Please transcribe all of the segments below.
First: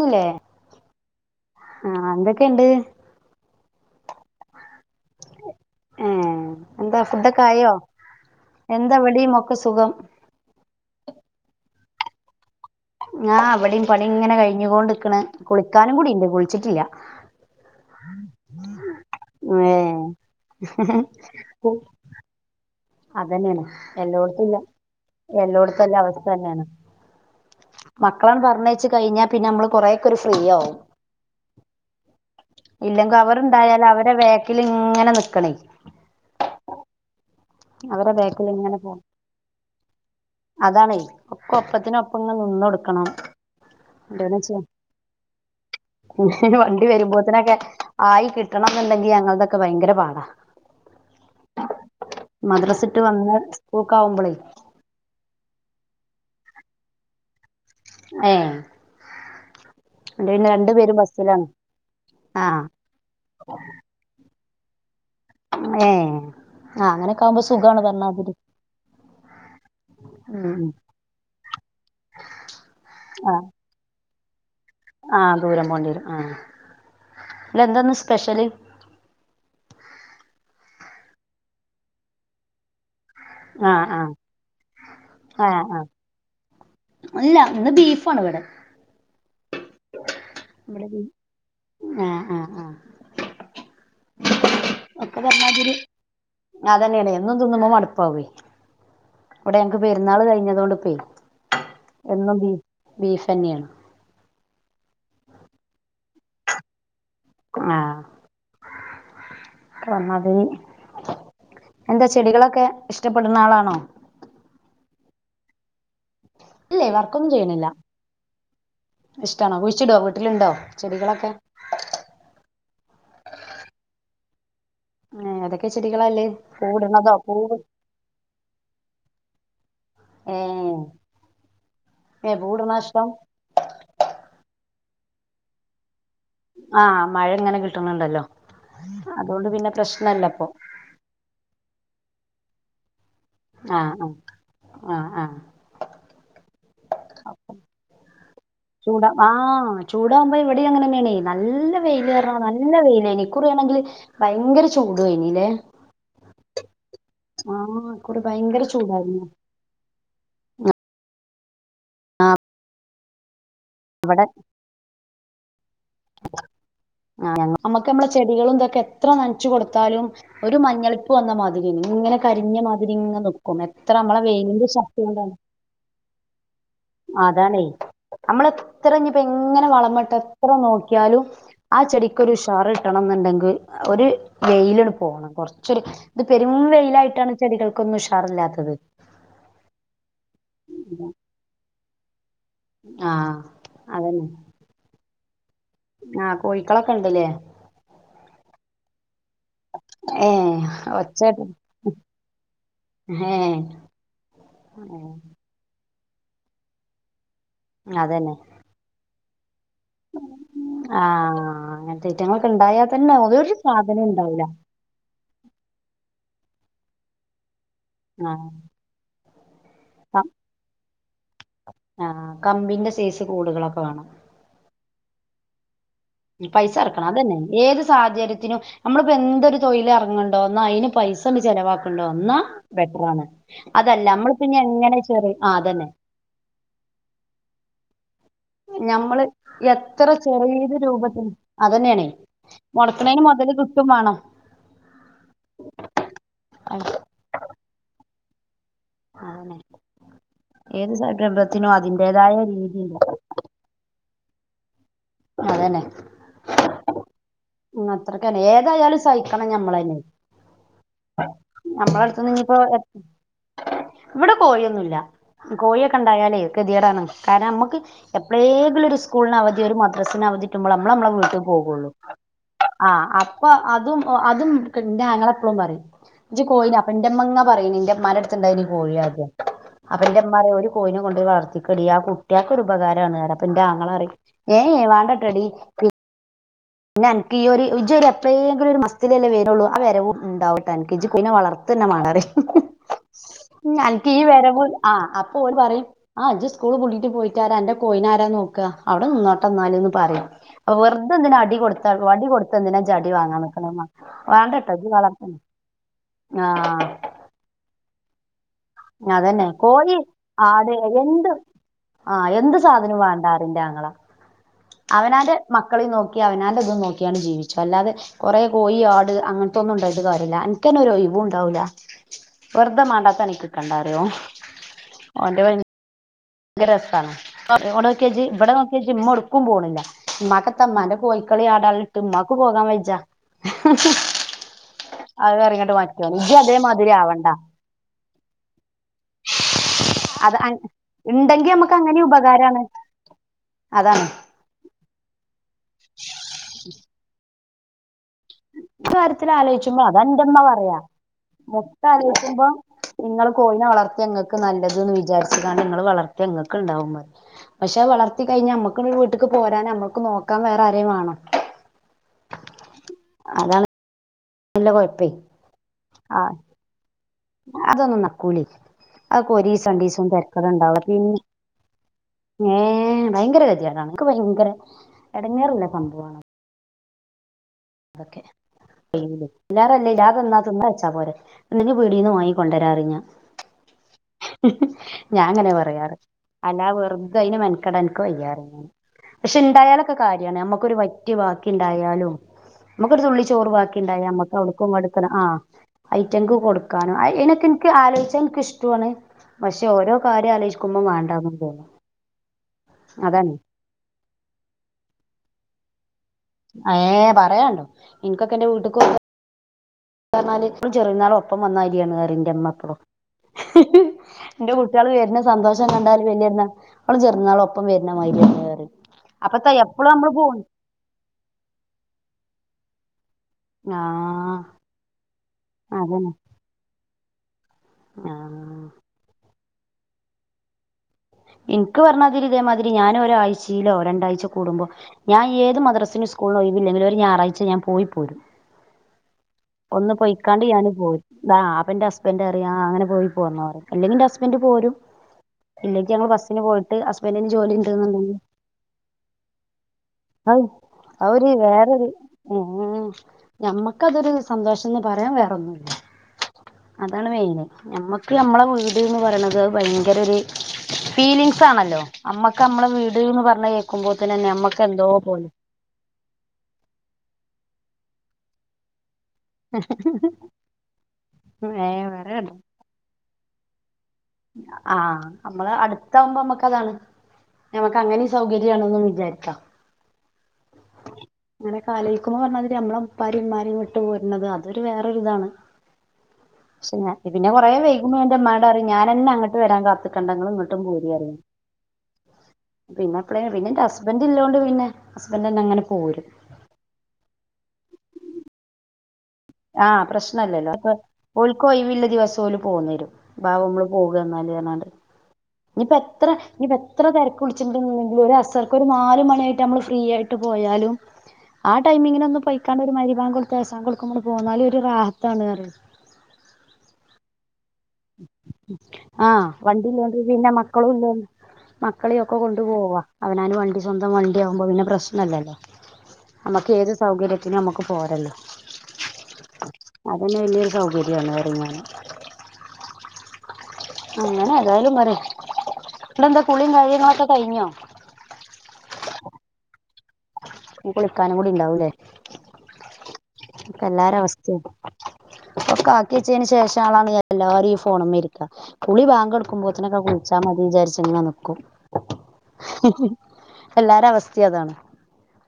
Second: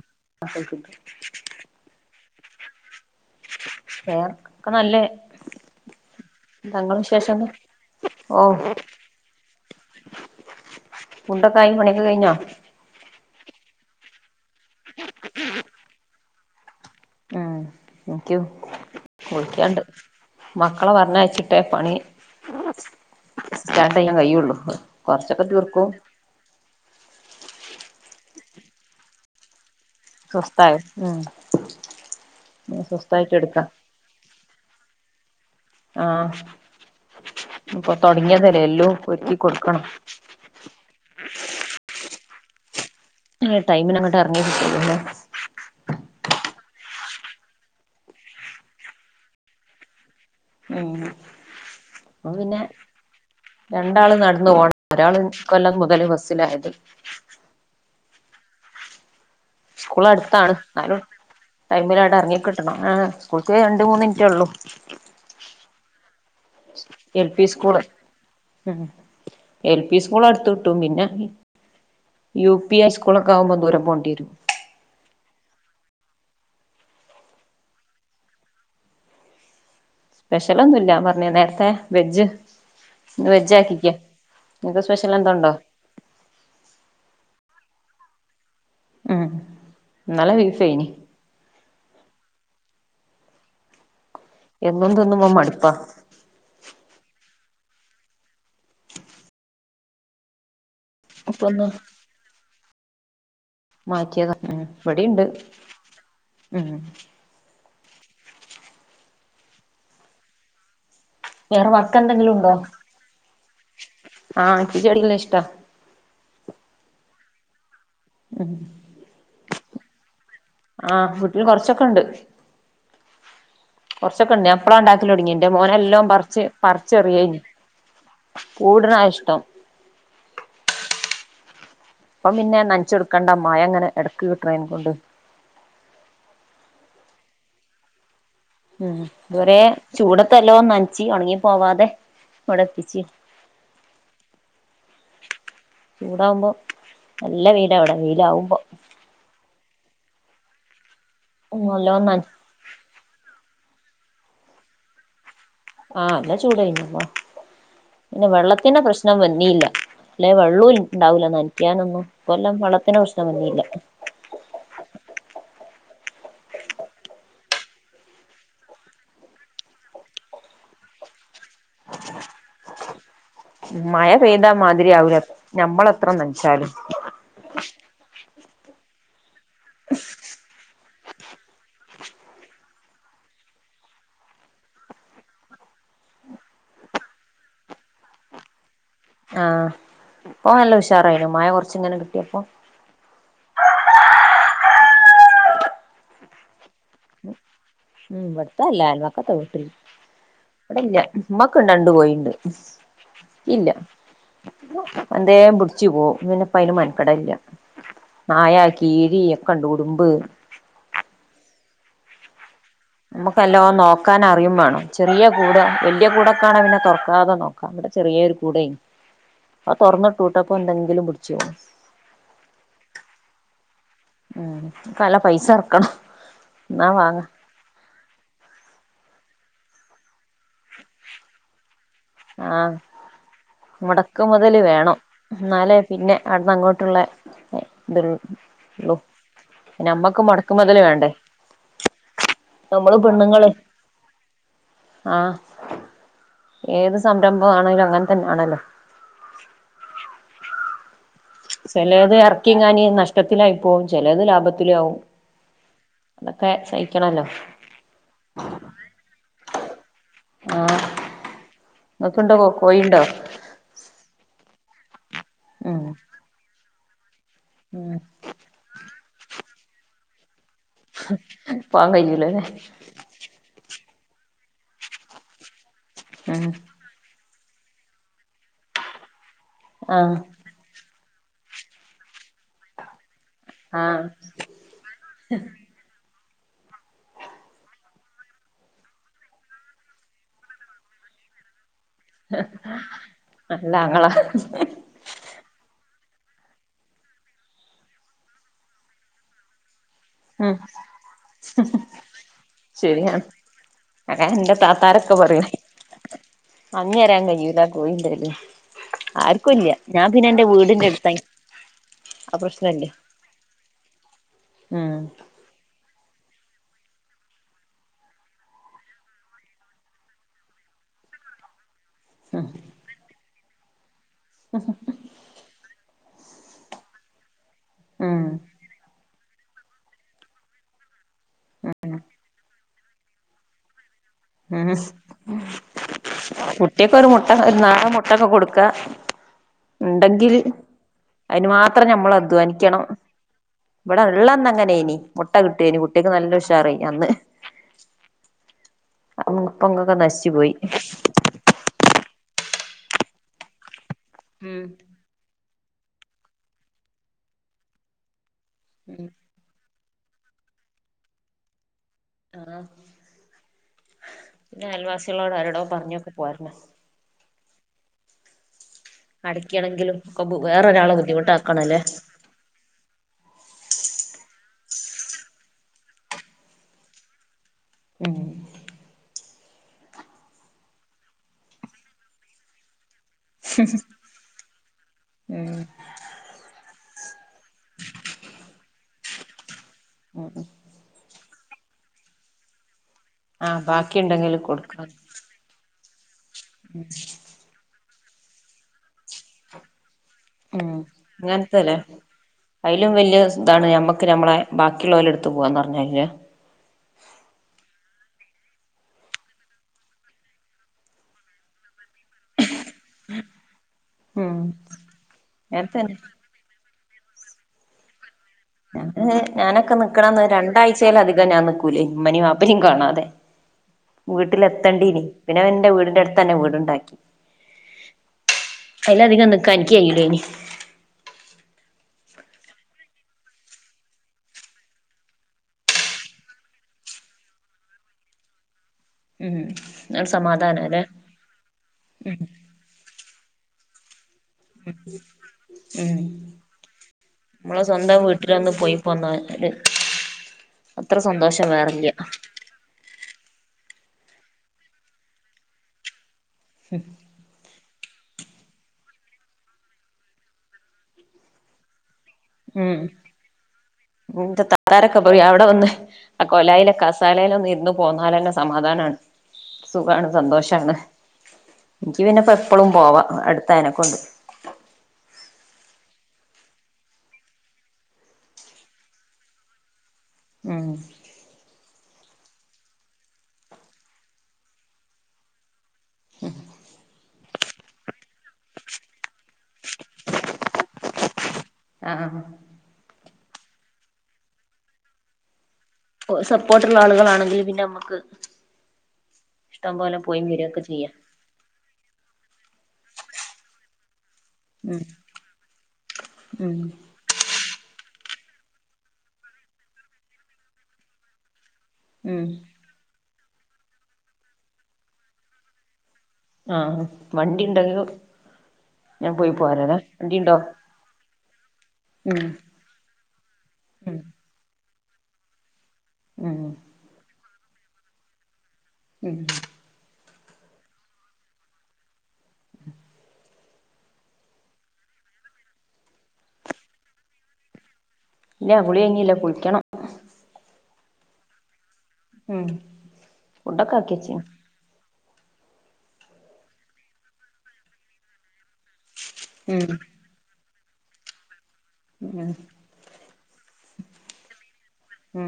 ല്ലേ വേറെ ആഹ് ന്തു ഒക്കെണ്ട് പേർക് ഒക്ക നല്ലേ ഏഹ് തങ്ങള് എന്താ ഫുഡൊക്കെ വിശേഷംന്ന് ആയോ ഓ എന്താ ഇവിടെയും ഒക്കെ സുഖം മുണ്ടൊക്കായ മണി അത് കഴിഞ്ഞോ ഞാ അവിടെയും പണി ഇങ്ങനെ കഴിഞ്ഞുകോണ്ടിക്കണ് കുളിക്കാനും കുടി ഇണ്ട് കുളിച്ചിട്ടില്ല. എനിക്കും കുളിക്കാനിണ്ട് ഏഹ് മക്കളെ പറഞ്ഞയച്ചിട്ടേ പണി അതന്നെയാണ് സ്റ്റാർട്ട് ചെയ്യാൻ കഴിയുള്ളൂ എല്ലോടത്തില്ല കൊറച്ചൊക്കെ തീർക്കും എല്ലോടത്തല്ല അവസ്ഥ തന്നെയാണ്. മക്കളങ്ങ് പറഞ്ഞ അയച്ച് കഴിഞ്ഞ പിന്നെ നമ്മള് കൊറെ ഒരു ഫ്രീയാവും. സ്വസ്ഥായി ഉം ഇല്ലെങ്കി സ്വസ്ഥായിട്ട് എടുക്കാം അവരിണ്ടായാല് അവരുടെ ബാക്കില് ഇങ്ങനെ നിക്കണേ ആഹ അവരെ ബാക്കിൽ ഇങ്ങനെ പോ ഒരുക്കി കൊടുക്കണം അതാണേ ഒക്ക ഒപ്പത്തിനപ്പ അപ്പംങ്ങെ നിന്നൊടുക്കണം ആ ടൈമിന് അങ്ങോട്ട് ഇറങ്ങേ പറ്റൂ അല്ലെ വണ്ടി വരുമ്പോത്തിനൊക്കെ ആയി കിട്ടണം എന്നുണ്ടെങ്കിൽ ഞങ്ങളതൊക്കെ ഭയങ്കര പാടാ ഓ അ പിന്നെ മദ്രസിട്ട് വന്ന് രണ്ടാള് സ്കൂൾക്കാവുമ്പളേ നടന്നു പോണം ഒരാൾ കൊല്ല മുതല് ബ ഹത് ഏ സ്കൂൾ അന്റെ പിന്നെ അടുത്താണ് രണ്ടു പേരും എന്നാലും ബസ്സിലാണ് ടൈമിലായിട്ട് ഇറങ്ങി ആ കിട്ടണം ആഏ് സ്കൂള രണ്ട മൂന്ന് മിനിറ്റേ ഉള്ളൂ ഓക്കെ ഏ ആ അങ്ങനൊക്കെ എൽ ആവുമ്പോ പി സ്കൂള് സുഖാണ് പറഞ്ഞാതിരി എൽ പി സ്കൂൾ ഉം അടുത്ത് ഉം കിട്ടും പിന്നെ യു പി ഹൈസ്കൂളൊക്കെ ആകുമ്പോ ദൂരം പോകേണ്ടി വരും ആഹ ദൂരം പോണ്ടി വരും ആ ഇ എന്താന്ന് സ്പെഷ്യല് സ്പെഷ്യലൊന്നും ഇല്ല പറഞ്ഞ നേരത്തെ വെജ് ഇന്ന് വെജ് ആ ആാക്കിക്ക ആ നിക്ക് സ്പെഷ്യൽ ആ എന്തണ്ടോ ആ ഇല്ല ഇന്ന് ബീഫ ആാണ് ഇവിടെ ആഹ നല്ല ബീഫായിനി ആഹ് ആഹ ആഹ എന്നും. തിന്നുമ്പം മടുപ്പാ അതന്നെയാണ് എന്നും തിന്നുമ്പം മടുപ്പാവും ഞങ്ങക്ക് പെുന്നാൾ കഴിഞ്ഞുകൊണ്ട് എന്ന ബ ബീഫ് മാറ്റിയ ഉം ഇവിടെുണ്ട് ഉം ആഹ വന്നതേ വേറെ വർക്ക് എന്താ എന്തെങ്കിലും ഉണ്ടോ ചെടികളൊക്കെ ഇഷ്ടപ്പെടുന്ന ആളാണോ ചെടികൾ ഇഷ്ട്ടം അല്ലെ വർക്കൊന്നും ചെയ്യണില്ല ഇഷ്ടണോ കുഴിച്ചിടോ വീട്ടിലുണ്ടോ ആ ചെടികളൊക്കെ വീട്ടിൽ കൊറച്ചൊക്കെ കുറച്ചൊക്കെ ഉണ്ട അപ്പളം ഉണ്ടാക്കി തുടങ്ങി ഏ എൻന്റെ ഏതൊക്കെ മോനെല്ലാം ചെടികളല്ലേ പറച്ച് പൂവിടുന്നതോ പറിച്ചെറിയ കഴിഞ്ഞഞ് പൂവ് കൂടണാ ഇഷ്ടം ആ അപ്പം പിന്നെ നനച്ചൊടുക്കേണ്ട മഴ അങ്ങനെ ഇടക്കട്ട ട്രെയിന് കൊണ്ട് ആഹ് ആ മഴ ഇങ്ടെ കിട്ട്ന്ന്ണ്ടല്ലോ ഉംഹ് ഇവ്ടെ ഇപ്പൊ ചൂടത്തെല്ലോ മരച്ചി ണങ്ങി പോവാതെ വടത്തിച്ചി ആഹ് ആഹ് ആഹ് ചൂടാവുമ്പോ ആഹ നല്ല വെയിലാ ഇവിടെ വെയിലാവുമ്പോ ചൂടാ ആഹ്ആ ചൂടകുമോ അവിടെ അങ്ങ് വേണേ നല്ല നല്ലോം വെയിൽ നന തറണം നല്ലാ വെയിയിലേനിിക്കുറ ആണെങ്കിൽ ഭയങ്കര ചൂട് കയിഞീലേ ആഹ എന്നല്ലാ ചൂട് കഴഞ്ഞമ്മോ ഇക്കുറി പിന്നെ ഭയങ്കര വള്ളത്തിന്റെ ചൂടാ പ്രശ്നം വന്നില്ല ഇല്ലെ വള്ളുഇ ഇണ്ടാവൂല നനക്കാനൊന്നും ഇഈ കൊല്ലം വളത്തിനന് പ്രശ്നംന്നയില്ല അവടെ ഞാ നമ്മുക്ക് നമ്മള ചെടികളും ഇതൊക്കെ എത്ര നനച്ചു കൊടുത്താലും ഒരു മഞ്ഞളിപ്പ് വന്നമാതിരി ഇങ്ങനെ കരിഞ്ഞ മാതിരി ഇങ്ങങ് ന് മഴ പെയ്താ മാതിരി ആവല ഞമ്മള് എത്ര നനച്ചാലും അതാണേ അമ്മളെഎത്രെ തെഞ്ഞ എങ്ങനെ വളമട്ട് എത്ര നോക്കി ക്ക്യാലും ആ ചെടിക്ക് ഒരു ഉഷാർ ട്ടണം ന്നുണ്ടെങ് ഒരു വെയില്ണ്ട് പോണം കൊറച്ചൊരു ഇത് പെരും വെയിലായിട്ടാണ് ചെടികൾക്കൊന്നും ഉഷാറില്ലാത്തത് ആ ഇപ്പ നല്ല ഉഷാറായിന് മഴ കൊറച്ചിങ്ങനെ എപ്പോ? ആ അതെന്നെ ആഹ് കോയി- ഉം ഇവ് [unintelligible] [unintelligible] ഏഹ് ഇവ്ടെല്ല ഒച്ചേട്ട മ്മക്ക് രണ്ട് കോയിണ്ട് ൻക്ക് ഏഹ് ഇല്ല എന്തേ പിട് ചു പോ പിന്നെ പ്പയിന് മെൻകെടലില്ല ആയ [unintelligible] ആ അങനെ [unintelligible] നമ്മക്ക് നല്ലോ നോക്കാൻ അറിയും വേണം ചെറിയ കൂട വെല്യ കൂട ക്കാണെ പിന്നെ തൊറക്കാതെ അവിടെ ചെറിയോരു കുടേം അ ആഹ് കമ്പിന്റെ സേസ് കൂടുകളൊക്കെ വേണം. ഉം കല പൈസ എർക്കണം പൈസ ഇറക്കണം അതന്നെ ഏത് സാഹചര്യത്തിനും നമ്മള് ഇപ്പന്തൊരു തൊഴിലെറങ്ങണ്ടോ എന്നാ അയിന് പൈസണ്ട് ചെലവാ ആഹ് അതല്ല മുടക്ക് നമ്മളിപ്പ ഇനി മുതല് വേണം എങ്ങനെ ചെറി ആ എന്നാലേ അതന്നെ പിന്നെ അവിടുന്ന് അങ്ങോട്ടുള്ളെ ദുൾ ഞമ്മള് എത്ര മുടക്ക് ചെറിയൊരു മുതല് വേണ്ടേ രൂപത്തിൽ അതന്നെയാണേ നമ്മള് മുടക്ക്ണേന് പെണ്ണുങ്ങള് മൊതല് കിട്ടും വാണം ആഹ് ഏത് സംരംഭം ആണെലും അങ്ങനെ തന്നെയാണല്ലോ ആണ് ഏത് സം ചെലേത് എറക്കിങ്ങാന് നഷ്ടത്തിലായി പോവും ചെലേത് ലാഭത്തി ത്തിലാവും അതന്നെ അത്രക്കന്നെ ഏതായാലും സഹിക്കണം ഞമ്മളന്നെ ആഹ് നിങ്ങക്കുണ്ടോ നമ്മളട്തിഞ്ഞിപ്പോ കോഴിണ്ടോ ഇവടെ കോഴിയൊന്നുല്ല ഉം കോഴിയൊക്കെ ഒണ്ടായാലേ കെത് ത്യേടാണ് കാരണം നമ്മക്ക് ഉം എപ്പളേങ്കിലൊരു ഒരുസ് സ്കൂള്ന് അവധി ഒര് മട്ട് ദസേനാവധി ട്ട് അമ്മള് അമ്മടെ വീട്ടീ പോവൂള്ളു പോവാൻ കഴിയൂലല്ലേ ആ അപ്പൊ അതും ഓഹ് അതും എൻ്റെ ആങ്ങള എപ്പോഴും പറയും ജീ ഉം കോയിന് അപ്പന്റെ മങ്ങാ പറയുന്ന് ഇന്റെ ഒമ്മാ കോഴി ആഹ് അപന്റെ ഉമ്മ പറയും ഒരു കോഴെ വളർത്തിക്കടീ ആ കുട്ടിയൾക്ക് ഒരുരുപകാരമാണ് പ്പന്റെ ആാങ്ങളെ ആഹ് പറയും ഏയ് വാങണ്ട്ട്ടി പിന്നെ എനിക്ക് ഈ ഒരു ഇജ എപ്പോയെങ്കിലും ഒരു മസ്തിിലല്ലേ വരുള്ളൂ ആ വരവും ഉണ്ടാവട്ടെ എനിക്ക് ഇജ പിനെ വളർത്ത ന്നെ മാണറി നല്ല എനക്ക് ആങ്ങളാ ഈ വരവ് പോല ആ അപ്പൊ ഓര് പറയും ആഹ ഇജ് സ്കൂൾ പുള്ളിട്ട് പോയിട്ടാരാ എന്റെ കോയിനാര നോക്കുക അവിടെ നിന്നോട്ട്ന്നാലന്ന് പറ ഉം അപ്പൊ വെറുതെ ടി കൊടുത്ത വടി കൊടുത്ത് എന്തിനാ ചെടി ശരിയാണ് വാങ്ങക്ക അതാ എന്റെ വേണ്ടട്ടോ താത്താരൊക്കെ വളർത്ത പറയും ആഹ തിരക്കി അതന്നെ കോഴി ആട് വീടിന്റെ അടുത്താ എന്ത് ആഹ ആ എന്ത് പ്രശ്നല്ല സാധനേംവും വേണ്ടറിൻന്റെ അങ്ങള ഉം അവനാന്റെ മക്കൾ നോക്കി അവനാന്റെ ഇതും നോക്കിയാണ് ജീവിച്ചു അല്ലാതെ കുറെ കോഴി ആട് അങ്ങനത്തെൊന്നും ഉണ്ടായത് കാര്യല്ല എനിക്കന്നെ ഒ ഒഴവവും ഉണ്ടാവൂില്ല ഉം വർദ്ധമാണ്ടാത്ത പണിക്ക് നിക്കട്ട കണ്ടറിയോ ത വ ഗ്രറസാണ് ഒോ കെ ഉം ജി ബട ഒെ ജി മുടക്ക ക്കും പോണില്ല മകത്തമ്മന്റെ കോയി കളി ആടാ മക്ക് പോകാൻ വ ജ്ജ ഉ ഇജ്ജ് അതേമാതിരി കുട്ടിയക്കെ ഒരു ആവണ്ട മുട്ട പതക്കം കൊടുക്ക ഉണ്ടെങ്കിൽ അത് അൻ- അതിന് ഇണ്ടെങ്കി നമുക്ക് മാത്രം അങ്ങനെ നഞമ്മൾ ഉപകാരാണ് അധ്വാനിക്കണം ഇവിടെ അതാണ് വെള്ള എന്ന അങ്ങനെ ഇനി മുട്ട കിട്ടി ഇനി കുട്ടിക്ക് നല്ല വിഷാറ അന്ന് കാര്യത്തിൽ ആലോചിച്ചുമ്പോ ഇപ്പങ്ങൊക്കെ നശിച്ചു അതെറമ്മ പോയി പറയാ മുട്ട ആലോചിക്കുമ്പോ നിങ്ങള്ൾ കോയിനെ വളർത്ത ഞങ്ങൾക്ക് ഉം നല്ലത്‌ന്ന്‌ വിചാരിച്ച് [unintelligible] ങ്ങൾ വളർത്തിങ്ങൾക്ക് ഉണ്ടാവും പക്ഷെ വളർ കത്തി കഴിഞ്ഞ നമ്മക്ക് ഉം വീട്ട്ക്ക് പോരാനമ്മ ക്ക് നോക്കാൻ വേറെ ആരെയും വാണം ആ അതാണ് പിന്നെ ഇല്ല കൊഴപ്പേ അയൽവാസ്യളോട് ആരോടോ പറഞ്ഞൊക്കെ ആഹ് പോരണം അതൊന്നും നടക്കൂലേ അ ഒക്കെ അടക്കാണെങ്കിലും ഒരീസംരണ്ടീസം ഒക്കെ തെരക്കൊക്കെ ഉണ്ടാവും വേറൊരാളെ പിന്നെ ബുദ്ധിമുട്ടാക്കണല്ലേ ഏ ഭയങ്കര കെത്യാടാണ് ൻക്ക് ഭയങ്കര എടങ്ങേറ്ള്ള സംഭവാണത് ഉം ഓക്കെ കഴിഞ്ഞിലേ [unintelligible] ഇല്ലാതെന്നാ തിന്നാ വെച്ചാ പോരെ ഇല്ലെങ്കി പീടീ ന്ന് വാങ്ങി കൊണ്ടരാറിം ഞാൻ ഞാങ്ങനെ ഉം പറയാറ് അല്ലാ വേറ പ്പം അയ്ന് മെൻക്കെടാൻ ൻക്ക് വയ്യാ റിം ഞാന് പക്ഷെ ണ്ടായാലൊ ക്കൊ ഉം കാര്യാണ് നമുക്കൊരു വറ്റ് ബാക്കി ഇണ്ടായാലും നമ്മക്ക് ഒരു തുള്ളി ചോറ് ആഹ് ബാക്കി ണ്ടായാമ്മക്ക് ഉണ്ടെങ്കിൽ അവിടുക്കും കൊടുക്കണം ഇവടുക്കും ആ ഐറ്റംൻക്ക് കൊടുക്കാനും അയ് ഐനൊക്കെ ൻക്ക് ആലോചിച്ച ട്ടേ എൻക്ക് ഇഷ്ടുവാണ് പക്ഷെ ഓരോ കാര്യം ഉം ആലോചിക്കുമ്പം വേണ്ടാന്നും തോന്നും അങ്ങനത്തെല്ലേ അയിലും വല്യ അതാണ് ഇതാണ് ഞമ്മക്ക് ഞമ്മളെ ബാക്കിയുള്ളോല് എടുത്ത് പോവാന്ന് പർഞ്ഞയ്ലേ ഏ പറയാണ്ടോ ഇൻക്കൊക്കെ ഇന്റെ വീട്ട്ക്കൊ കാർഞ്ഞാല് ചെറ്യെര്ന്നാളും ഒപ്പം വന്നായ്ര്യാണ് അറിം ന്റെമ്മപ്പെളും ഉം ന്റെ കുട്ട്യാള്‌ വര്ണ സന്തോഷം നേരത്തന്നെ കണ്ടാല് വല്യര്ന്നാ ളും ചെറിന്നാളും ഒപ്പം വര്ണ മായ്ര്യാ ഞാന് ഞാനൊക്കെ നിക്ക്ണന്ന് രണ്ടായ്ച്ചേലധികം ഞാൻ നിക്കൂലേനി ഇമ്മനിം വാപ്പനിം കാണാ തെ ആഹ് വീട്ട്ലെത്തെണ്ടീനി പിന്നെ ഞാൻ ഇന്റെ വീട്ന്റെ അതന്നെ അട്ത്തെന്നെ വീട്ണ്ടാക്കി ആഹ് ക്കാൻ ൻക്ക് കെയ്യൂലേനി ഇൻക്ക് പർഞ്ഞാതിരി ഇതേമാതിരി ഞാനൊരായ്ച്ചീലോ രണ്ടായ്ച്ച കൂടുമ്പൊ ഞാ ഏത് മദ്റസിനും സ്കൂൾനൊയ് വില്ലെങ്കിലും ഒര് ഞാറായ്ച്ച ഞാൻ പോയി പോരും ഉം ഒന്ന് ഒരു പൊയ്ക്കാണ്ട് ഞാന് സമാധാനാല്ലേ പോരും ആഹ് അപ്പന്റെ ഉം ഹസ്ബന്ററിം ആഹ് അങ്ങനെ പോയി പോന്നോറി അല്ലെങ്കിന്റെ ഹസ് ബന്റ് പോരും ഇല്ലെങ്കി ഉം ഞങ്ങള് ബസ്സ്ന് പോയ്ട്ട് ഹസ്ബന്റിന് ജോലി നമ്മളെ സ്വന്തം ഇണ്ട്ന്ന്ണ്ടെങ്കി വീട്ടിലൊന്ന് പോയി പോന്നാല് അഹ് അത്ര അ ഒര് സന്തോഷം വേറൊരു വേറില്ല ഊം ഞമ്മ ക്ക അതൊര് സന്തോഷംന്ന് പറയാം വേറൊന്നുല്ല അതാണ് മെയിന് ഞമ്മ ക്ക് ഞമ്മളെ വീട്ന്ന് പറയണത് ഭയങ്കര ഒരു ഫീലിങ്സ് ആണല്ലോ അമ്മക്ക് നമ്മളെ ഉം വീട് എന്ന് പറഞ്ഞ കേൾക്കുമ്പോ തന്നെ ന്റെ നമ്മക്ക് എന്തോ ഇത്താത്താരൊക്കെ പാേയ് പോലെ അവ്ടെ ഒന്ന് അ കൊലായ്ലെ കസാലേലാെന്ന് ഇര് ന്ന് പോന്നാലെന്നെ സമാധാനാണ് സുഖാണ് സന്തോഷാണ് ഏ നിക്ക് വേറെ പിന്നെ കണ്ട എപ്പളും പോവാം അടു [unintelligible] കൊണ്ട് ആഹ് നമ്മള് അടുത്ത ആവുമ്പോ നമ്മക്ക താണ് ഞമ്മക്ക് അങ്ങനെ സൗകര്യണന്ന് വിചാരിക്കാം. ഉം അങ്ങനൊക്കെ ആലോയ്ക്കുമ്പോ പറഞ്ഞ മാതിരി നമ്മളെ ഉപ്പാരേം ഉമ്മാരേം വിട്ട് പോരണത് അതൊരു വേറൊര് താണ്. ക്ഷ ഞാ പിന്നെ കുറേ വൈകുമ്പോ എൻ്റെ ഉമ്മാട് പറയും ഞാനന്നെ അങ്ങട്ട് വരാൻ കാത്തിക്കണ്ട ഇങ്ങള് ഇങ്ങോട്ടും പോരി റിയും. ആഹ് അപ്പളെ പിന്നെ എന്റെ ഹസ്ബൻഡ് ഇല്ലോണ്ടു പിന്നെ ഹസ്ബൻഡ് ന്നെ അങ്ങനെ പോരും. സപ്പോർട്ടുള്ള ആളുകളാണെങ്കി പിന്നെ ഞമ്മക്ക് ആ പ്രശ്നല്ലല്ലോ അപ്പൊ ഓല്ക്ക് ഒഴിവുള്ള ദിവസം ഓല് പോന്നേരും [unintelligible] വെന്നാല് ഏതാണ്ട് ഉം ഇനി ഇപ്പ എത്ര ഇനി ഇപ്പ ഉം എത്ര തിരക്ക് വിളിച്ചിണ്ട് ന്നെങ്കി ഒരുഅസർക്ക് ഒരു നാലമണിയായിട്ട് നമ്മള് ഫ്രീ ആയിട്ട് പോയാലും ആ ടൈമിങ്ങിന് ഒന്ന് ഉം പൊയിക്കാണ്ട് ഒരു മാതിരി ബാങ്ക് കൊടുത്ത് കേസാൻ കൊളുക്കുമ്പോള് പോന്നാല് ഒരു റാഹത്താണന്ന്പറയും ആ മൺ ആ വണ്ടി പോരാലേ ഇല്ലാണ്ട് പിന്നെ വണ്ടിണ്ടോ മക്കളും ഇല്ലോണ്ട് മക്കളെയൊക്കെ ഉം കൊണ്ട് പോവാ അവനാന് വണ്ടി സ്വന്തം ഉം വണ്ടിയാവുമ്പോ പിന്നെ പ്രശ് ന്നല്ലല്ലോ ഉം നമുക്ക് ഏത് സൗകര്യത്തിനും നമുക്ക് പോരല്ലോ ഉം അത് തന്നെ വലിയൊരു സൗകര്യാണ് ഇറങ്ങാന് അങ്ങനെ ഏതായാലും പറെഇവിടെ എന്താ കുളിയും കാര്യങ്ങളൊക്കെ കഴിഞ്ഞോ ഇല്ല കുളി കഴിഞ്ഞില്ല കുളിക്കണം കുളിക്കാനും കൂടി ഉണ്ടാവൂല്ലേ ഉം ഫുഡൊക്കാക്കിച്ച്ണ് അപ്പൊ കാക്കിച്ചതിന് ശേഷം ആളാണ് എല്ലാരും ഈ ഫോണുംമ്മെരിക്ക കുളി ബാങ്ക് ഉം നടക്കുമ്പോത്തിനൊക്കെകുളിച്ചാ മതി വിചാരിച്ച ചങ്ങ നിൽക്കും മം എല്ലാരേയും അവസ്ഥയതാണ് മ്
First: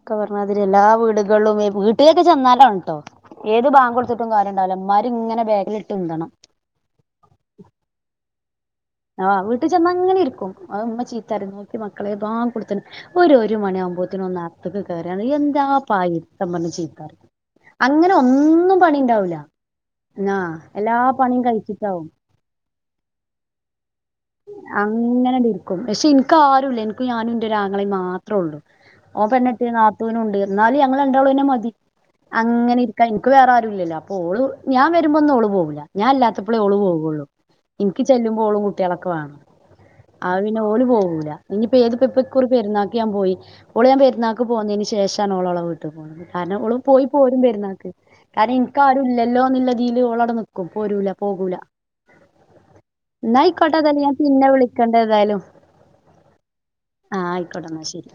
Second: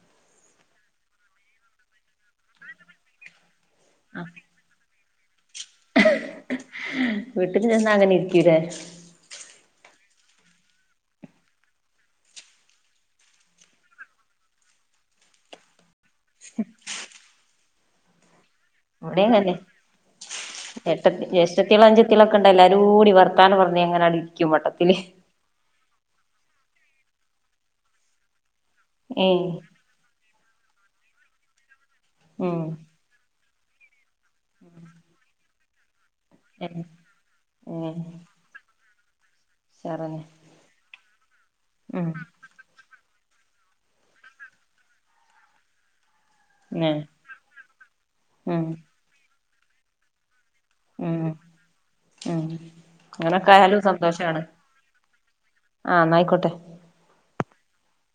ഒക്കെ പറഞ്ഞ അതില് എല്ലാ വീടുകളും വീട്ടിലേക്ക് ചെന്നാലാണ്ണുട്ടോ ഏത് ബാങ്ക് കൊടുത്തിട്ടും കാര്യണ്ടാവില്ല ന്മാരിങ്ങനെ വീട്ടിന് ചെന്ന് അങ്ങനെയി - [unintelligible] ആ വീട്ടിൽ ചെന്നാങ്ങനെ ഇരിക്കും ഇമ്മ ചീത്തപറയും നോക്കി മക്കളെ ബാങ്ക് കൊടുത്ത് ഒരു ഒരുമണിയാവുമ്പോത്തേനും ഒന്ന് അകത്തേക്ക് കേറിയെണ് എന്താ [unintelligible] ഇമ്മന്നെ ചീത്തപറയും അങ്ങനെ ഒന്ന്- ഇവിടെയും അങ്ങനെയാ എല്ലാ എട്ടത്തി പണിയും ജേഷ്ടത്തികള് കഴിച്ചിട്ടാവും അനുജത്തികള് ഒക്കെ ഉണ്ടേ എല്ലാരുംകൂടി വർത്താനം പറഞ്ഞേ അങ്ങനെണ്ടിരിക്കും പക്ഷെ എനി- ക്ക് ആരുമില്ല എനിക്ക് ഞാനും എൻ്റെ ഒരാങ്ങളെയും മാത്രേ ഉള്ളു അവൻ ഏഹ് പെണ്ണുക്കെട്ടിതാ നാത്തുനും ഉണ്ട് എന്നാലും ഞങ്ങള് രണ്ടാളുതന്നെ മതി ഉം അങ്ങനെ ഇരിക്കാ എനിക്ക് വേറെ- ഇല്ലലൊ ഓള് ഞാ വരുമ്പൊന്നും ഓള് പോവുല്ല ഞാൻ ഇല്ലാത്തപ്പളേ ഓള് പോകോള്ളൂ ഉം ഇന്ക്ക് ചെല്ലുമ്പോ ഓളും കൂ ട്ട്യാളോക്കേവാണം ഉഷാറന്നെ അഹ്പിന്നെ ഓല് പോകൂല. ഇനിയിപ്പ ഏതിപ്പോ ഉം ഇപ്പൊ ഈ കുറി പെരുന്നാക്ക് ഞാൻ പോയി ഓള് ഞാൻ പെരുന്നാൾക്ക് പോകുന്നതിന് ശേഷാണ് ഓള് ഓളെ വീട്ടി പോണത് കാരണം ഓളും ഉം പോയി പോരും പെരുന്നാൾക്ക്. കാരണം ഉം എനിക്കാരുല്ലല്ലോ ന്നതില് ഓളടെ നിക്ക് ക്കും പോരൂല ഉം പോകൂല ഉം ന്നാ അയി അങ്ങനൊക്കായാലും ക്കോട്ടെന്നാല് ഞാൻ സന്തോഷാണ് പിന്നെ വിളിക്കണ്ട് ഏതായാലും ആഹ് ന്നായിക്കോട്ടെ ആ ആയിക്കോട്ടെന്നാ ശെരി